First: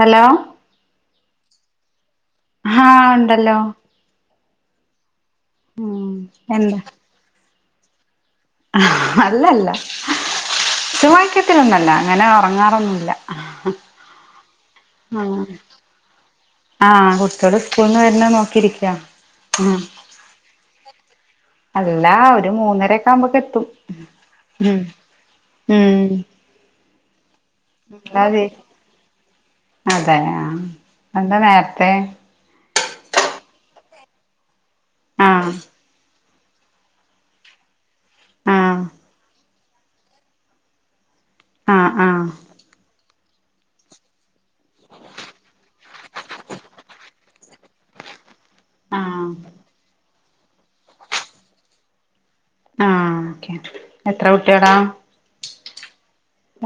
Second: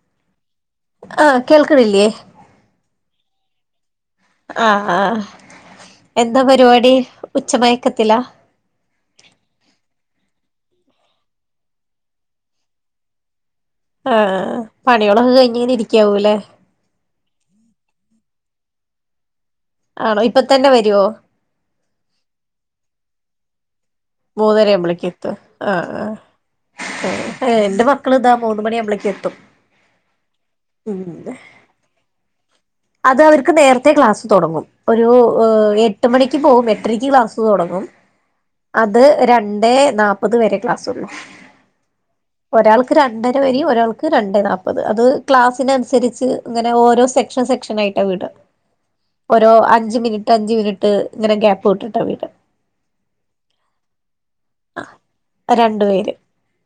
Hello ആ കേൾക്ക് ണി ല്ലെ ഹഹ ഉണ്ടല്ലോ ആ ആ എന്താ പരിപാടി ഉച്ച മയക്കത്തില അല്ലല്ല ഉച്ച മയക്ക ത്തിലൊന്നല്ല അങ്ങനെ ഉറങ്ങാറൊന്നുല്ല ആഹ പണികളൊക്കെ കഴിഞ്ഞ ഇങ്ങനെ ഇരിക്കാവൂ ല്ലേ ആഹ് കുട്ടിൾ സ്കൂളന്ന് വരുന്ന നോക്കിയിരിക്കാ ആണോ ഇപ്പ തന്നെ വരോ അല്ല ഒരു മൂന്നരൊക്കമ്പോക്കത്തും മൂന്നര ആുമ്പോളേക്ക് എത്തും ആ ആ ഉം ശരി ഏ എന്റെ മക്കൾ താ അതെ മൂന്ന മണിാവുമ്പളേക്ക് എത്തും അതെ ആ ഉം എന്താ നേരത്തെ അത് അവർക്ക് നേരത്തെ ക്ലാസ് തുടങ്ങും ഒരു ആഹ് എ എട്ട് മണിക്ക് പോകും എ ട്ടരേക് ക്ലാസ് തുടങ്ങും ആഹ് അത് രണ്ടേ നാ അ തുവരെ ക്ലാസൊള്ളു ആ് ആഹ ഒരാൾക്ക് രണ്ടര വരെ ഒരാൾക്ക് രണ്ടേ നാല്പത് അത് ക്ലാസ്സിനനുസരിച്ച് ഇങ്ങനെ ഓരോ സെ സെക്ഷൻായിട്ട വീട് ആഹ് ഓോ അഞ്ച് മിനിറ്റ് അഞ്ച് മിന ഹ് ഇങ്ങനെ ഗ്യാപ് വിട്ട് ട്ട വരാ ആ ഓക്കെ എത്ര കുട്ടികളാ രണ്ടു പേര്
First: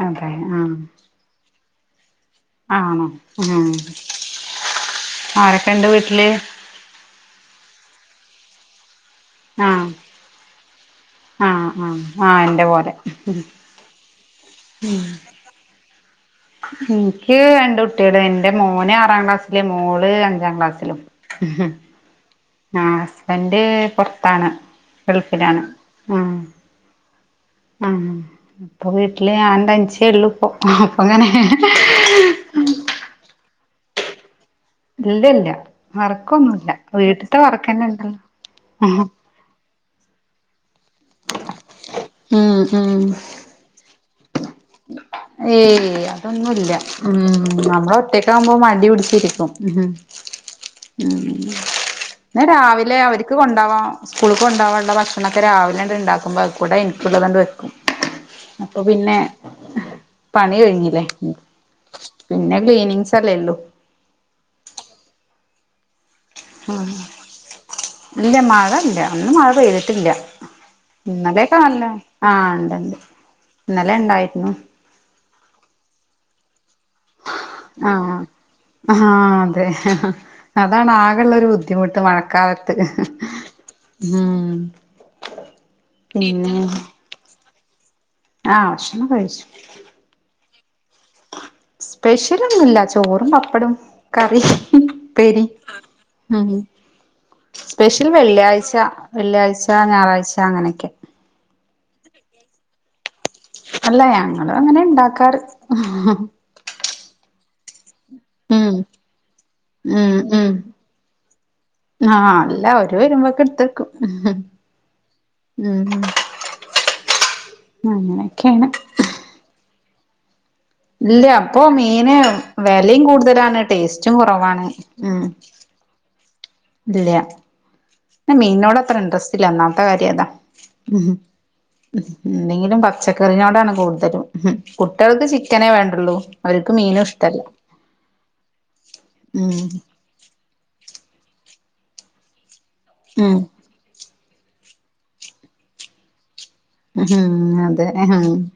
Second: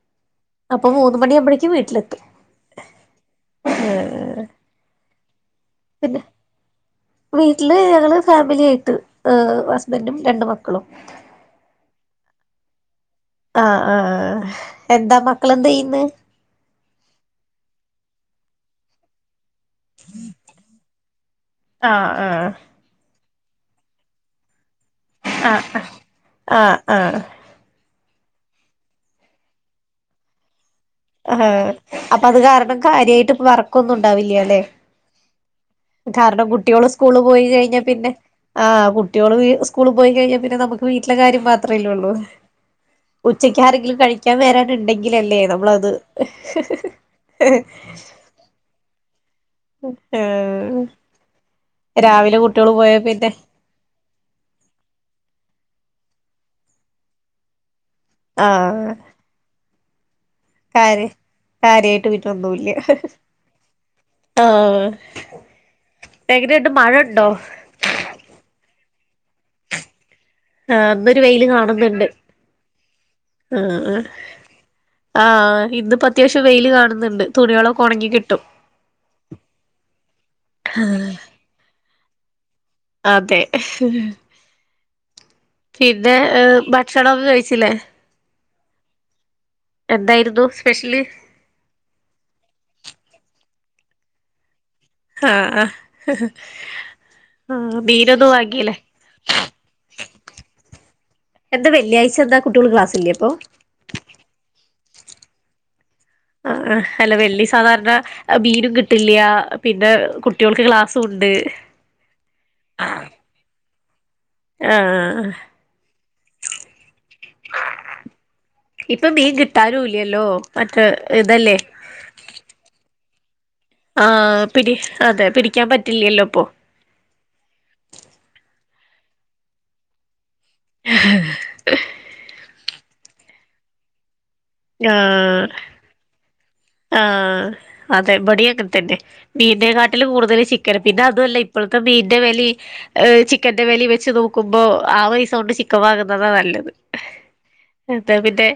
അതെ ആഹ ഒമ്പ ണിയാമ്പോ യേ ക്ക് വീട്ട്ലെത്തും ആണോ ഏ ആരൊക്കെ ഇണ്ട് പിന്നെ വീട്ടില് വീട്ടില് ഞങ്ങള് ഫാമിലി ആായിട്ട് ് ഹസ്ബൻഡും രണ്ട് മക്കളും ആ ആ ആഹ എന്റെ പോലെ ആഹ ആഹ എന്താ മക്കളെന്താ യ്യന്ന് എനിക്ക് രണ്ട് കുട്ടികള് എൻറെ മോന് ആറാം ക്ലാസ്സില് മോള് അഞ്ചാം ക്ലാസ്സിലും ഉം ആഹ് ആഹ് ആ ഹസ്ബൻഡ് പുറത്താണ് ആഹ ആ ആഹ ആഹ ആഹ് അപ്പൊ വീട്ടില് ഞാൻ ത നിചെല്ലുപ്പം അപ്പൊങ്ങനെ ആഹ് അപ്പൊ അത് കാരണം കാര്യയിട്ട് വർ ക്കൊന്നും ഉണ്ടാവില്ലല്ലേ ഇല്ലല്ല കാരണം വർക്കൊന്നുല്ല കുട്ടികള് സ്കൂള് വീട്ടിത്തെ പോയി കഴിഞ്ഞാ വർക്കന്നെ പിന്നെ ഉണ്ടല്ലോ ആ കുട്ടികള് സ്കൂൾ പോയി കഴിഞ്ഞാ പിന്നെ നമുക്ക് വീട്ടിലെ കാര്യം മാത്രേല്ലേള്ളൂ ഉം ഉം ഉച്ചക്ക് ആരെങ്കിലും കഴിക്കൻ വരാ ഉണ്ടെങ്കിലല്ലേ ഏയ് നമ്മളത് കകുമ്പോൾ മടി പിടിച്ചിരിക്കും ഉ ആഹ് ഉ രാവിലെ ന്ന കുട്ടികള് രാവിലെ പോയാ പിന്നെ അവർക്ക് കൊണ്ടാവാ സ്കൂളിൽക്ക കൊണ്ടാവാനുള്ള ഭക്ഷണൊക്കെ രാവിലെ ഉണ്ട്ണ്ടാക്കുമ്പോ അത് കൂടെ എനിക്കുള്ളത്ണ്ട് വെക്കും അപ്പൊ ആഹ് പിന്നെ പണി കഴിഞ്ഞില്ലേ കാര്യ പിന്നെ ക്ലീനിങ്സ് അല്ലേള്ളൂ ആഹ എങ്ങനണ്ട് മഴണ്ടോ ഇല്ല മഴ ഇല്ല ഇന്ന് മഴ പെയ്തിട്ടില്ല ആഹ് ഇന്നൊരു വെയില് ഇന്നലെയൊക്കണല്ലേ കാണുന്നുണ്ട് ആഹ ഉണ്ട്ണ്ട് ഇന്നലെ ആഹ് ഇണ്ടായിരുന്നു ആഹ് ഇന്ന്പ്പോ അത്യാവശ്യം വെയില് കാണും ആഹ് ആഹ് അതെ അതാണ് ആകെയുള്ളരു ബു ബുദ്ധിമുട്ട് മഴക്കാലത്ത്. അതെ [unintelligible] ഉം പിന്നെ ഭക്ഷണൊന്നും കഴിച്ചില്ലേ ആഹ് ഭക്ഷണം കഴിച്ചു എന്തായിരുന്നു സ്പെഷ്യല് സ്പെഷ്യലൊന്നൂല്ല ചോറും പപ്പടും കറിം. പ്പേരി ആഹ് ആഹ് ഉം ആഹ് സ്പെഷ്യൽ മീനൊന്നും വാങ്ങിയില്ലേ വെള്ളിയാഴ്ച വെള്ളിയാഴ്ച ഞായറാഴ്ച അങ്ങനെയൊക്കെ എന്താ വള്ളിയാഴ്ച്ചെന്താ കുട്ടികൾക്ക്‌ ക്ലാസ് ഇല്ലേ അപ്പൊ അല്ല ഞങ്ങളും അങ്ങനാ ഉണ്ടാക്കാറ് ആഹ് ആഹ് അല്ല വെള്ളി സാധാരണ ബീനും കിട്ടില്യ പിന്നെ ഉം ഉം കുട്ട്യോൾക്ക് ക്ലാസും ഉണ്ട്. ആഹ് അല്ല ഓര് വരുമ്പോക്ക്‌ ഇടുത്തേക്കും ആഹ് ആഹ് ആ. അങ്ങനെയൊക്കെയാണ് ഇപ്പം മീൻ കിട്ടാനുംല്ലല്ലോ മറ്റേ ഇല്ല ഇതല്ലേ അപ്പൊ മീന് വെലയും കൂടുതലാണ് ആ ടേസ്റ്റും കുറവാണ് പിടി ഉം അതെ പിടിക്കാൻ പറ്റ് ട്ടില്ലല്ലോപ്പോ ഇല്ല ഇന്ന് മീൻനോട് അത്ര ഇൻട്രസ്റ്റ് ഇല്ല ഒന്നാമത്തെ കാര്യം അതാ ഉം എന്തെങ്കിലും പച്ചക്കറിനോടാണ് കൂടുതലും ഹും കുട്ട്യാൾക്ക് ചിക്കനേ വേണ്ടുള്ളൂ. അവർക്ക് മീനും ഇഷ്ടല്ല ആഹ് അതെ ബടീം അങ്ങന തന്നെ ഉം മീനിനെക്കാ ട്ടിലും കൂടുതൽ ചിക്കന് പിന്നെ അതോല്ല ഇപ്പോഴത്തെ മീന്റെ വെലേം ഉം ചിക്കൻ ന്റെ വലി വെച്ച് നോക്കുമ്പോ ആ പൈസോണ്ട് ചിക്കൻവാങ്ങുന്നതാ നല്ലത് ഹും അതെ എന്താ ഹും പിന്നെ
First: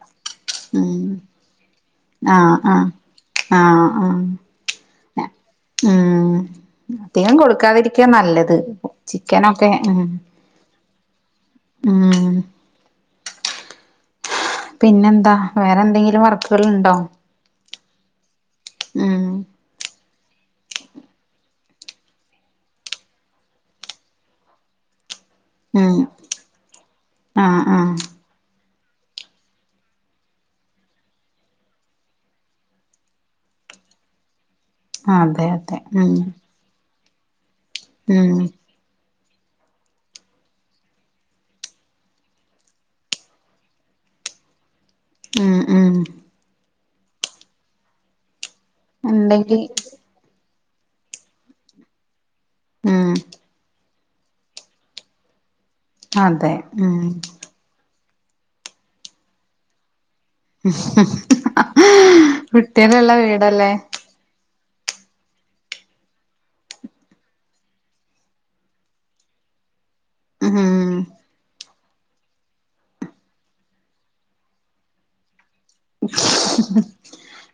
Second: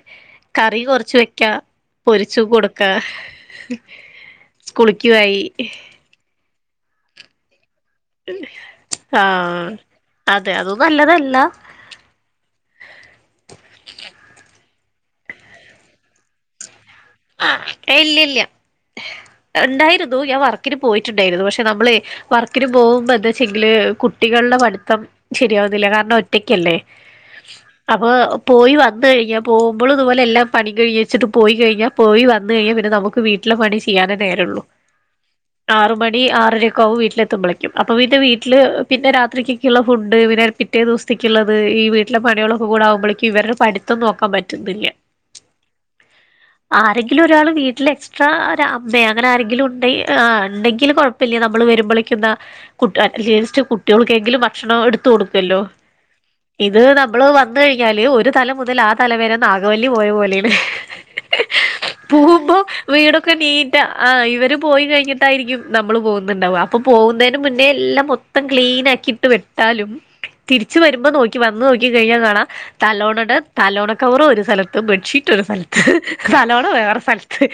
കറി ഉം കുറച്ച് വെക്കാ പൊരിച്ചും ആഹ് ആ കൊടുക്കാ ആഹ് ആഹ് ആഹ് സ്കുളിക്കുവായി ഉം [unintelligible] ധികം കൊട്ക്കാതിരിക്യാ നല്ലത് ചിക്കനൊക്കെ ആഹ് മ് അതെ അത് നല്ലതല്ല പിന്നെന്താ വേറെന്തെങ്കിലും വർക്ക്കള്ണ്ടോ? ഏയ് ഇല്യല്ല്യ ഉണ്ടായിരുന്നു ഞാൻ വർക്കിന് പോയിട്ടുണ്ടായിരുന്നു പക്ഷെ ക്ഷെ നമ്മളെ വർക്കിന് പോകുമ്പോ ന്താച്ചെങ്കില് കുട്ടികളിലെ പഠിത്തം ശരിയാവുന്നില്ല ഉം കാരണം ഒറ്റക്കല്ലേ ആഹ് ആഹ് അപ്പൊ പോയി വന്നു കഴിഞ്ഞപ്പോ പോകുമ്പോളും ഇതുപോലെ എല്ലാം പണി കഴിഞ് ച്ചിട്ട് പോയി കഴിഞ്ഞ പോയി വന്ന് കഴിഞ്ഞാൽ പിന്നെ നമുക്ക് വീട്ടിലെ പണി ചെയ്യാനേ നേരൊള്ളൂ അതെ അതെ ആറ് ഉം മണി ആറരൊക്കെ ആവും വീട്ടിലെത്തുമ്പോളക്കും അപ്പൊ പിന്നെ ഉം വീട്ടില് പിന്നെ രാത്രിക്കേക്കുള്ള ഫുഡ് പിന്നെ രാത്രികിക്ക്ള്ള ഫുഡ് പിന്നെ പിറ്റേ ദിവസ്ത്ത്ക്ക്ള്ളത് ഈ വീട്ടിലെ പണികളൊക്കെ കൂടെ ആവുമ്പോഴേക്ക്‌ ഇവരുടെ പഠി ത്തം നോക്കാൻ പറ്റുന്നില്ല. ഉം ഉം ആരെങ്കിലും ഒരാള് വീട്ടില് എക്സ്ട്രാ ഒരമ്മേ അങ്ങനെ ആരെങ്കിലും ഉണ്ടെങ്കി ആഹ് ആഹ് ഉണ്ടെങ്കിൽ കുഴപ്പമില്ല നമ്മൾ വരുമ്പോളിക്കുന്ന കുട്യ ഉം ലീസ്റ്റ് കുട്യോൾക്കെങ്കിലും ഭക്ഷണം എടുത്ത് കൊടുക്കല്ലോ അതെ ഇത് ഉം നമ്മള് വന്ന് കഴിഞ്ഞാല് ഒരു തല മുതൽ ആ തല വരെ നാഗവല്ലി പോയ പോലെയാ [unintelligible] കുട്ട്യാളുള്ള വീടല്ലേ ആഹ് ഇവര് പോയി കഴിഞ്ഞിട്ടായിരിക്കും നമ്മള് പോകുന്നുണ്ടാവാ അപ്പൊ പോകുന്നേന് മുന്നേ എല്ലാം മൊ ത്തം ക്ലീൻ ആക്കിയിട്ട് വെട്ടാലും ഉം തിരിച്ചു വരുമ്പോ നോക്കി വന്ന് നോ ക്കി കഴിഞ്ഞാൽ കാണാം തലോണേടെ തലോണ കവറ് ഒരു സ്ഥലത്ത് ബെഡ്ഷീറ്റ് ഒരു സ്ഥലത്ത് സലോണ വേറെ സ്ഥലത്ത്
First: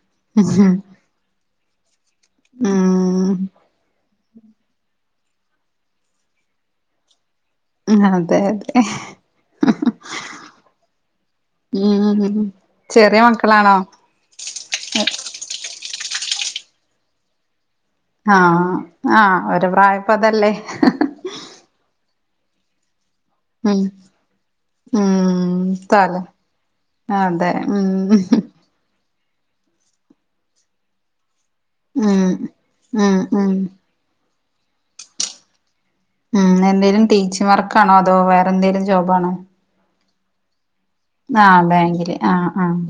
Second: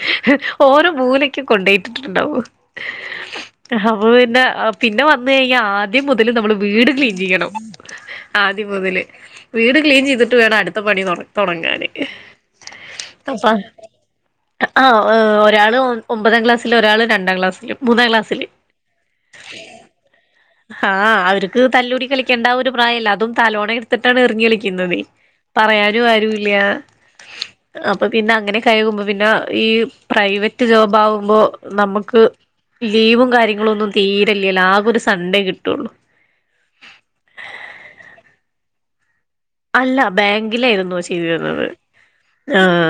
ഓരോ മൂലക്കും കൊണ്ടോയി ഇട്ടിട്ട്ണ്ടാവോ ഉം അപ്പ പിന്നെ പിന്നെ വന്ന് കഴിഞ്ഞാൽ ആദ്യം മുതല് നമ്മള് വീട് ക്ലീൻ ചെയ്യണം. അതെ ആദ്യം അതെ മുതല് വീട് ക്ലീൻ ചെയ്തിട്ട് വേണം അടുത്ത പണി തുട തുടങ്ങാന്. ഉം ചെറിയ അപ്പ മക്കളാണോ ആ് ഒരാള് ഒമ്പതാം ക്ലാസ്സിലും ഒരാള് രണ്ടാം ക്ലാസ്സിലും ആഹ് ആഹ് ഓരെ പ്രായപ്പ അതല്ലേ ആ അവർക്ക് തല്ലൂടി കളിക്കേണ്ട ആ ഒരു പ്രായമല്ല അതും തലഇണ ഉം എടുത്തിട്ടാണ് എറിഞ്ഞഞ് കളിക്കുന്നത് പറയാനും ആരു ഇല്ല ആ അതെ ഉം അപ്പൊ പിന്നെ അങ്ങനെ കഴറുമ്പോൾ പിന്നെ ഈ പ്രൈവറ്റ് ജോബ് ആകുമ്പോൾ നമുക്ക് ഉം ഉം ലീവും ഉം കാര്യങ്ങളും ഒന്നും തീരല്ലല്ലെ ആകെ ഒരു സൺഡേ കിട്ടുള്ളൂ ഉം എന്തെങ്കലും ടീച്ചി വർക്കാണോ അതോ വേറെന്തേലും ജോബാണോ? അല്ല ബാങ്കിലായിരുന്നു ആഹ് ചെയ്തുരുന്നത് ബാങ്കില് ആഹ് ആ ആഹ്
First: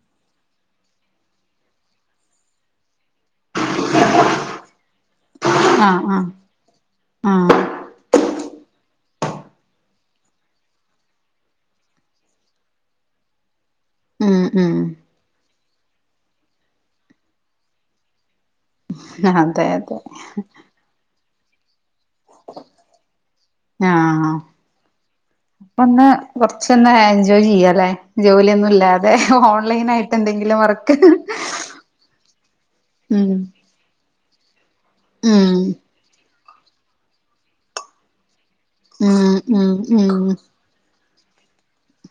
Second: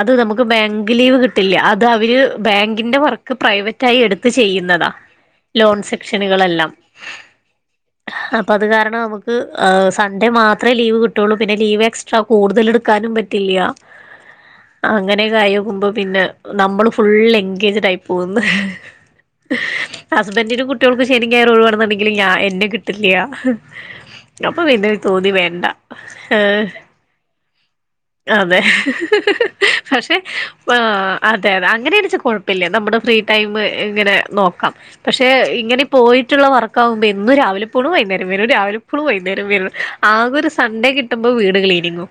അത് നമുക്ക് ബാങ്ക് ലീവ് കിട്ടില്ല അത് അവര് ബാങ്കിന്റെ വർ പ്രൈവറ്റ ആയി എടുത്ത് ചെയ്യുന്നതാ ലോൺ ആഹ് ആഹ് സെക്ഷനുകളെല്ലാം ആഹ് അപ്പൊ അത് കാരണം നമുക്ക് സൺഡേ മാത്രമേ ലീവ് കിട്ടു. പറ്റുള്ളൂ പിന്നെ ലീവ് എക്സ്ട്രാ കൂടുതൽ എടുക്കാനും പറ്റില്ല ഉം ഉം അങ്ങനെയൊക്കെ ആയിക്കുമ്പോൾ പിന്നെ നമ്മള് ഫുള് എൻഗേജ്ഡ ആയി പോകുന്നു അതെ അതെ ഹസ്ബൻ്റിനും കുട്ടികൾക്കും ശനിം ഞായറും ഒഴിവാണെന്നുണ്ടെങ്ക ഇല്ല്യ എന്നെ കിട്ടില്ല അപ്പൊ പിന്നെ തോന്നി വേണ്ട ന്ന് ഏഹ് കൊറച്ചൊന്ന എൻജോയ് ചെയ്യാലേ? അതെ പക്ഷെ എന്തെങ്കിലും ആ വർക്ക് അതെ അതെ അങ്ങനെന്ന്ച്ച കുഴ പിന്നെ നമ്മടെ ഫ്രീ ഉം ടൈം ഇങ്ങനെ നോക്കാം പക്ഷെ ഉം ഇങ്ങനെ പോയിട്ടുള്ള വർക്ക് ആകുമ്പോ എന്നും രാവിലെ പോണു ഉം വൈകുന്നേരം ഉം ഉം വരും സൺഡേ കിട്ടുമ്പോൾ വീട് ക്ലീനിങ്ങും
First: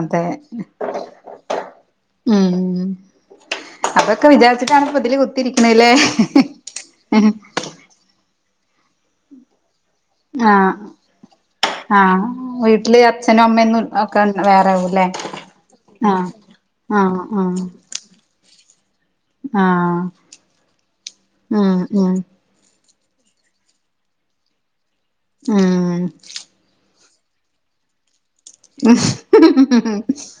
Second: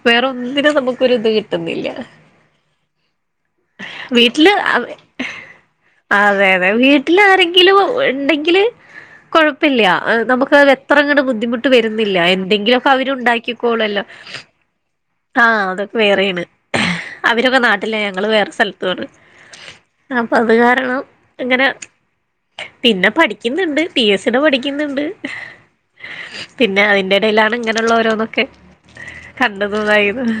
അതെ വേറെന്നിനും നമുക്ക്ഒരു ഇത് കിട്ടുന്നില്ല ഉം അതൊക്കെ വീട്ടില് വിചാരിച്ചിട്ടാണ് ഇപ്പ ഇതില് കുത്തിരിക്കണല്ലേ അതെ അതെ വീട്ടിൽ ആരെങ്കിലും ഉണ്ടെങ്കില് കെഴപ്പില്ല നമുക്ക്ത് ആഹ് അത്ര ഇങ്ങനെ ബുദ്ധിമുട്ട് വരുന്നില്ല എന്തെങ്കിലുമൊക്കെ അവര് ഉണ്ടാക്കിക്കോളല്ലോ [unintelligible] വേറെവുല്ലേ? ആഹ അതൊക്കെ വേറെയാണ് അവര്പ്പെ ആഹ് നാട്ടില ഞങ്ങള് വേറെ സ്ഥലത്തുാണ് ആഹ് അപ്പൊ അത് കാരണം ഇങ്ങനെ ഉം ഉം പിന്നെ പഠിക്കുന്നുണ്ട് പി എസ്സിടെ പഠിക്കുന്നുണ്ട് ഉം പിന്നെ അതിന്റെ ഇടയിലാണ് ഇങ്ങനെയുള്ള ഓരോന്നൊക്കെ കണ്ടതും ഇതായതും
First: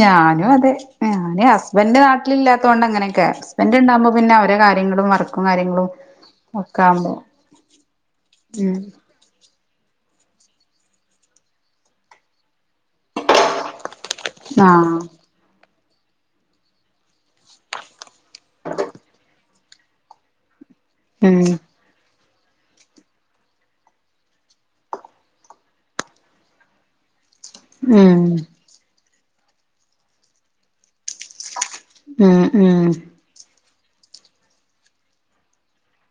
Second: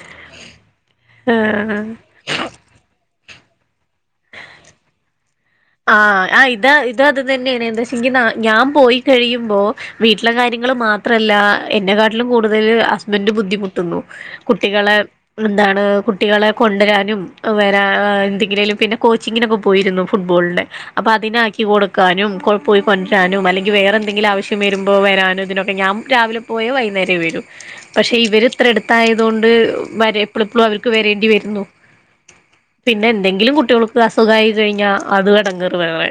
ഞാനും അതെ ഞാന് ആഹ് ഹസ്ബൻഡ് നാട്ടിൽ ൻ്റ്ലാത്തോണ്ട് ഇങ്ങനെയൊക്കെ ഹസ്ബൻ്റ്ണ്ടാകുമ്പോ പിന്നെ അവരകാര്യങ്ങളും വ കാര്യങ്ങളും ആ ആ ഇതാ ഒക്കെ ഇത് ആവുമ്പോ അത് തന്നെയാണ് എന്താ വെച്ചെങ്കി ഞാൻ ഉം പോയി കഴിയുമ്പോ വീട്ടിലെ കാര്യങ്ങൾ മാത്രല്ല എന്നെ കാട്ടിലും കൂടുതൽ ന്റ് ബുദ്ധിമുട്ടള്ളു കുട്ടികളെ ആഹ് എന്താണ് കുട്ടികളെ കൊണ്ടുവരാനും വരാ എന്തെങ്കിലിലും പിന്നെ കോച്ചിങ്ങിനൊക്കെ പോയിരുന്നോ? [unintelligible] അപ്പൊ ഉം അതിനെക്കി കൊടുക്ക വക്കാനും പോയി കൊണ്ടറ്റാനും അല്ലങ്കിൽ വേറെ എന്തെങ്കില ആവശ്യം വരുമ്പോൾ വരാനും ഇതിനൊക്കെ ഞാൻ രാവില പോയ വൈകുന്നേരം വരും പക്ഷെ ഉം ഇവര് ഇത്ര എടുത്തായതുകൊണ്ട് വരെ എപ്പോളിപ്പളുംഅവർ വരേണ്ടി വരുന്നു ഉം ഉം പിന്നെ എന്തെങ്കിലും കുട്ടികൾക്ക് അസുഖമായി കഴിഞ്ഞാ അത് എടങ്ങോറ് വേറെേ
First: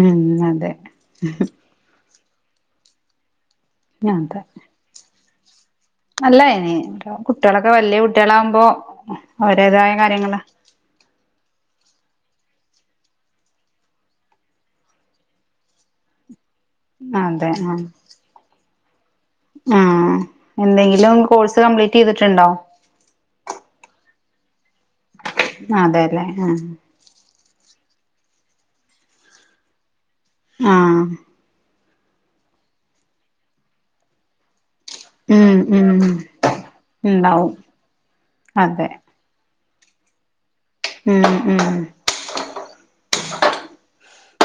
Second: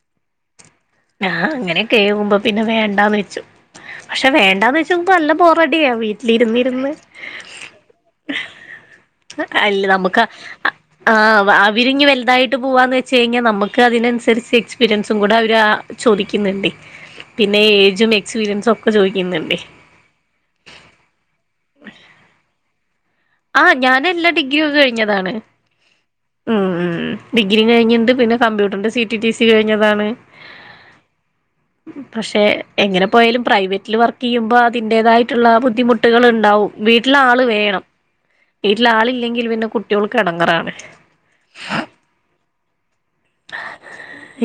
ഉം അതെ കേവുമ്പോ പിന്നെ വേണ്ടാന്ന് വെച്ചു പക്ഷെ അതെ വേണ്ടാന്ന് വെ ഇപ്പൊ നല്ല ബോറടിയ അല്ല ഇനി വീട്ടിലിരിന്ന് കുട്ടികളൊക്കെ വലിയ കുട്ടികളാകുമ്പോ അല്ല അവരേതായ നമുക്ക് കാര്യങ്ങള് ആ അവരിങ്ങി വലുതായിട്ട് പോവാന്ന് വെച്ച ച്ച കഴിഞ്ഞാൽ നമുക്ക് അതിനനുസരിച്ച് എക്സ്പീരിയൻസും കൂടെ അവർ അ ചോദിക്കുന്നുണ്ട് അതെ പിന്നെ ആ ഏജും എക്സ്പീരിയൻസും ഒക്കെ ചോദിക്കുന്നുണ്ട്. ആ എന്തെങ്കിലും കോഴ്സ് കംപ്ലീറ്റ് ചെയ്തിട്ടുണ്ടോ? ആഹ ഞാൻ എല്ലാ ഡിഗ്രി ഒന്ന കഴിഞ്ഞതാണ് അതെല്ലേ ഉം ഉ ആ ഡിഗ്രി കഴിഞ്ണ്ട് പിന്നെ കമ്പ്യൂട്ടറി്ന്റെ സി റ്റി റ്റി സി കഴിഞ്ഞതാണ്. ആഹ പക്ഷെ എങ്ങനെ പോയാലും പ്രൈവറ്റില് വർക്ക് തീയ്യുമ്പോൾ അതിന്റെതായിട്ടുള്ള ഉം ഉം ബുദ്ധിമുട്ടുകൾ ഉണ്ടാവും വീട്ടിലാള് ഉണ്ടാവും വേണം. വീട്ടിൽ അതെ ആളില്ലെങ്കിൽ പിന്നെ കുട്ടികൾക്ക് എടങ്ങറാണ് ഉം ഉം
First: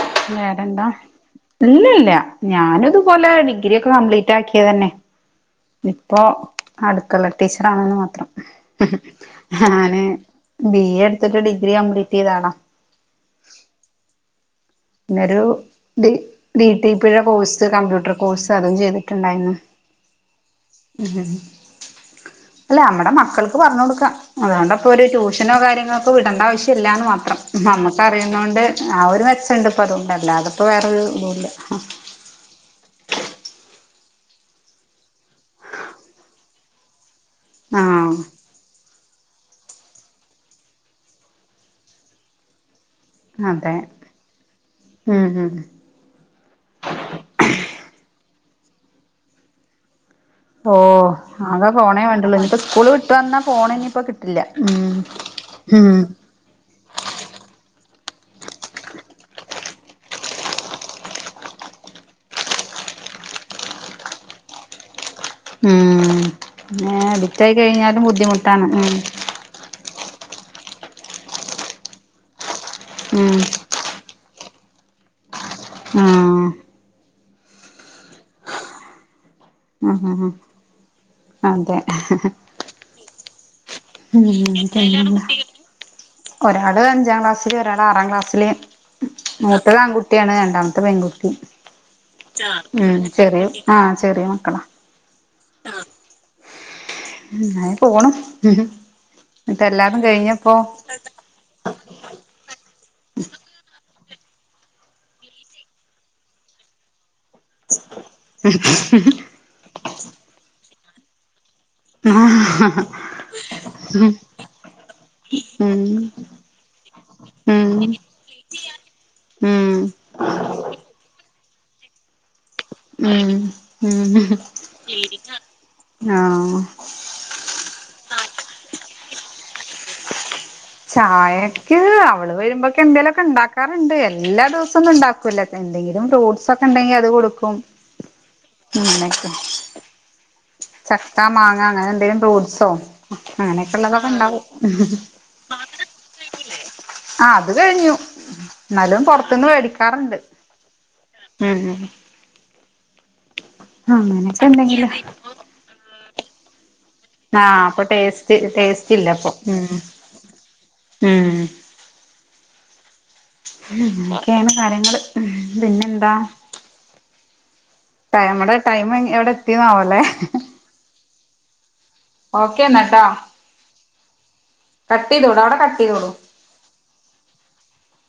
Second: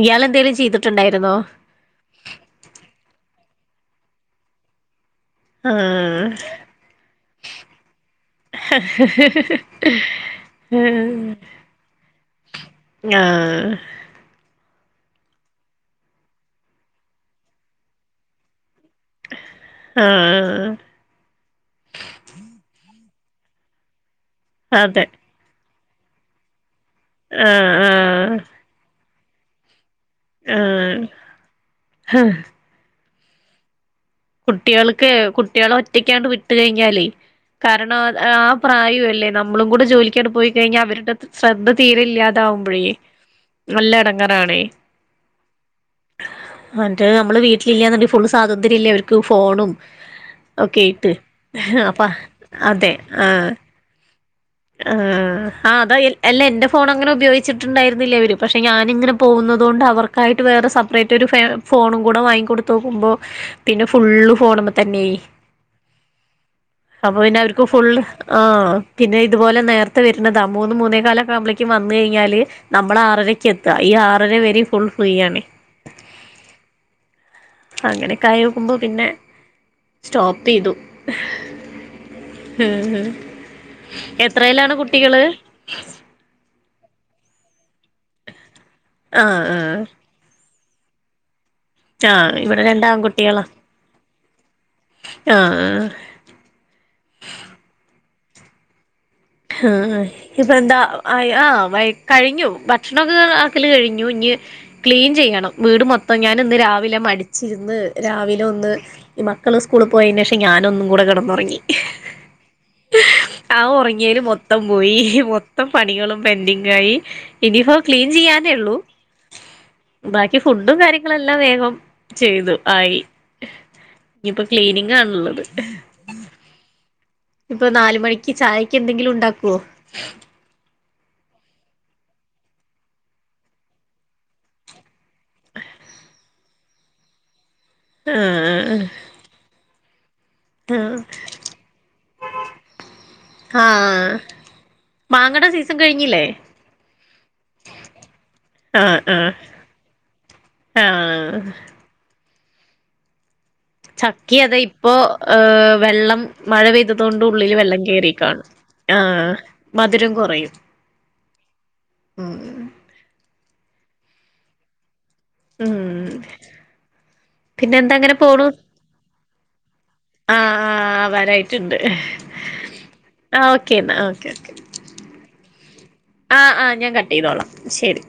ഇയാൾ എന്തേലും വേറെന്താ? ചെയ്തിട്ടുണ്ടായിരുന്നോ ഇല്ല ഇല്ല ഞാന് ഇതുപോലെ ഡിഗ്രി ഒക്കെ കംപ്ലീറ്റ് ആക്കിയ തന്നെ ഇപ്പോ ആഹ് അടുക്കള ടീച്ചറാണെന്ന് മാത്രം. ഞാന് ബി എ എടുത്തിട്ട് ഡിഗ്രി കംപ്ലീറ്റ് ചെയ്താളാ ഞാ പിന്നൊരു ഡി ഡി ടി പിഴ കോഴ്സ് കമ്പ്യൂട്ടർ കോഴ്സ് അതും ചെയ്തു. ണ്ടായിരുന്നു ആഹ് ഉ അല്ലെ നമ്മടെ മക്കൾക്ക് പറഞ്ഞ കൊടുക്ക അതുകൊണ്ട്പ്പോ അതെ ഒരു ട്യൂഷൻ തനോ കാര്യങ്ങൾക്ക് വിടണ്ട ആവശ്യമില്ലാന്ന് മാത്രം ആഹ് നമുക്ക് ആഹ് അറിയുന്നോണ്ട് ആ ഒരു മെച്ചുണ്ട് ഇപ്പ അതുകൊണ്ട അല്ലാതപ്പോ വേറൊരു ഇത ഇല്ല ഹഹ കുട്ടികൾക്ക് കുട്ടികൾ ഒറ്റക്കാണ്ട് വിട്ട് കഴിഞ്ഞാലെ കാരണം ആഹ് അത് ആ പ്രായം അല്ലേ നമ്മളും കൂടെ ജോലിക്കാണ് പോയി കഴിഞ്ഞാൽ അവരുടെ ശ്രദ്ധ തീരെ ഇല്ലാതാാവുമ്പോഴേ അതെ നല്ല ഇടങ്ങറാണേ ഉം ഉം എന്നിട്ട് നമ്മള് വീട്ടിലില്ലെന്നുണ്ടങ്കി ഫുൾ സ്വാതന്ത്ര്യ ഇല്ലേ അവർക്ക് ഫോണും ഓ ഒക്കെ ആയിട്ട് അകെ അപ്പ ഫോണേ വേണ്ടുള്ളൂ ഇനിപ്പോ സ്കൂള് അതെ വിട്ടു വന്നാ ആഹ് ഫോണ് ഇനിയിപ്പോ കിട്ടില്ല. ഉം ആഹ് ആഹ് ഹം അതാ അല്ല എൻ്റെ ഫോൺ അങ്ങനെ ഉപയോഗിച്ചിട്ടുണ്ടായിരുന്നില്ല അവര്, പക്ഷേ ഞാനിങ്ങനെ പോകുന്നത് കൊണ്ട് അവർക്കായിട്ട് വേറെ സപ്പറേറ്റ് ഒരു ഫ ഫോണും കൂടെ വാങ്ങി കൊടുത്ത് നോക്കുമ്പോ പിന്നെ ഫുള്ള് ഫോണ് മ്മെ തന്നെയായി ഉം പിന്നെ അപ്പൊ പിന്നെ അഡിക്റ്റ് ആയി അവർക്ക് ഫുള് കഴിഞ്ഞാലും ബുദ്ധിമുട്ടാണ് ആഹ ഉം പിന്നെ ഇതുപോലെ നേരത്തെ വരുന്നതാ മൂന്ന് മൂന്നേ കാലക്കാകുമ്പോളേക്ക് വന്നുകഴിഞ്ഞാല് നമ്മള ഉം ആറരയ്ക്ക് എ ക ഈ ആറര വരെ ഫുൾ ഫ്രീ ആണെ. ആഹ് അങ്ങനൊക്കായോക്കുമ്പോ പിന്നെ ഉം ഉം ഉം സ്റ്റോപ്പ് ചെയ്തു അതെ ഹ് ഹ് എത്രയിലാണ് പിന്നെന്താ കുട്ടികള്? ഒരാള് അഞ്ചാം ക്ലാസ്സില് ഒരാള് ആറാം ക്ലാസ്സില് ആഹ് ആഹ് മൂത്തതാൺകുട്ടി കുട്ടിയാണ് രണ്ടാമത്തെ പെൺകുട്ടി ആഹ് ഇവിടെ രണ്ട് ഉ ചെറിയ ആ ചെറിയ മക്കളാ ആഹ ആ അങ്ങനെ പോണ് ഹ് ഇപ്പ എന്താ? ആ ആ കഴിഞ്ഞു ഭക്ഷണമൊക്കെ ആക്കല് കഴിഞ്ഞു ഇഞ്ഞ് ക്ലീൻ ചെയ്യണം വീട് മൊത്തം ഞാന് ഇന്ന് രാവിലെ മടിച്ച ച്ചിരുന്ന് രാവിലെ ഒന്ന് ഈ മക്കൾ സ്കൂളിൽ പോയതിനു ശേഷം ഞാനൊന്നും കൂടെ കിടന്നുറങ്ങി ആഹ ഇങ്ങല് മൊത്തം പോയി മൊത്തം പണികളും പെൻഡിങ്ങ ആയി ഇനിയിപ്പോ ഉം ക്ലീൻ ചെയ്യാനേ ഉള്ളൂ ഉം ബാക്കി ഫുഡും കാര്യങ്ങളുംല്ലാം വേഗം ചെയ്തു. ആയി ഉം ഉം ഇനിയിപ്പോ ക്ലീനിങ് ആണുള്ളത് ആഹ് ഇപ്പൊ നാല് മണിക്ക് ചായക്ക് എന്തെങ്കിലും ഉണ്ടാക്കുവോ? ചായക്ക് അവള് വരുമ്പോക്കെ എന്തേലുമൊക്കെ ഉണ്ടാക്കാറുണ്ട് എല്ലാ ദിവസം ഒന്നും ഉണ്ടാക്ക ക്കെ എന്തെങ്കിലും ഫ്രൂട്ടസ് ഒക്കെ ഉണ്ടെങ്കി അത് കൊടുക്കും ആഹ് ഇങ്ങനെയൊക്കെ ചക്ക മാങ്ങ അങ്ങനെ എന്തെങ്കിലും ഫ്രൂട്സോ അങ്ങനെയൊക്കെ ഉള്ളതൊക്കെ ഉണ്ടാവും മാങ്ങട സീസൺ കഴിഞ്ഞില്ലേ? ആഹ് അത് കഴിഞ്ഞു ആഹ് എന്നാലും ആഹ് പുറത്തന്ന് മേടിക്കാറുണ്ട്. ആഹ് അങ്ങനെക്കെണ്ടെങ്കില് അഹ് വെള്ളം മഴ പെയ്തത് കൊണ്ട് ആ ഉള്ളിൽ വെള്ളം അപ്പൊ കേറി ടേസ്റ്റ് കാണും, ടേസ്റ്റ് ഇല്ല അപ്പൊ ആഹ് ഉം മധുരം കുറയും. ഉം ഉം അങ്ങനെയൊക്കെയാണ് കാര്യങ്ങൾ ഉം പിന്നെന്താ പിന്നെ എന്താ അങ്ങനെ പോണു നമ്മടെ ടൈം എവിടെ എത്തിന്നാവല്ലേ ആഹ് ആഹ് വരായിട്ടുണ്ട് ഓക്കേ എന്നട്ടോ. ഓക്കേ അന്നാ ഓക്കേ ഓക്കേ. കത്തി തൊടാതെ കട്ട്‌ ചെയ്തു കൊടുക്കും. ആ ആ ഞാൻ കട്ട് ചെയ്തോളാം ശരി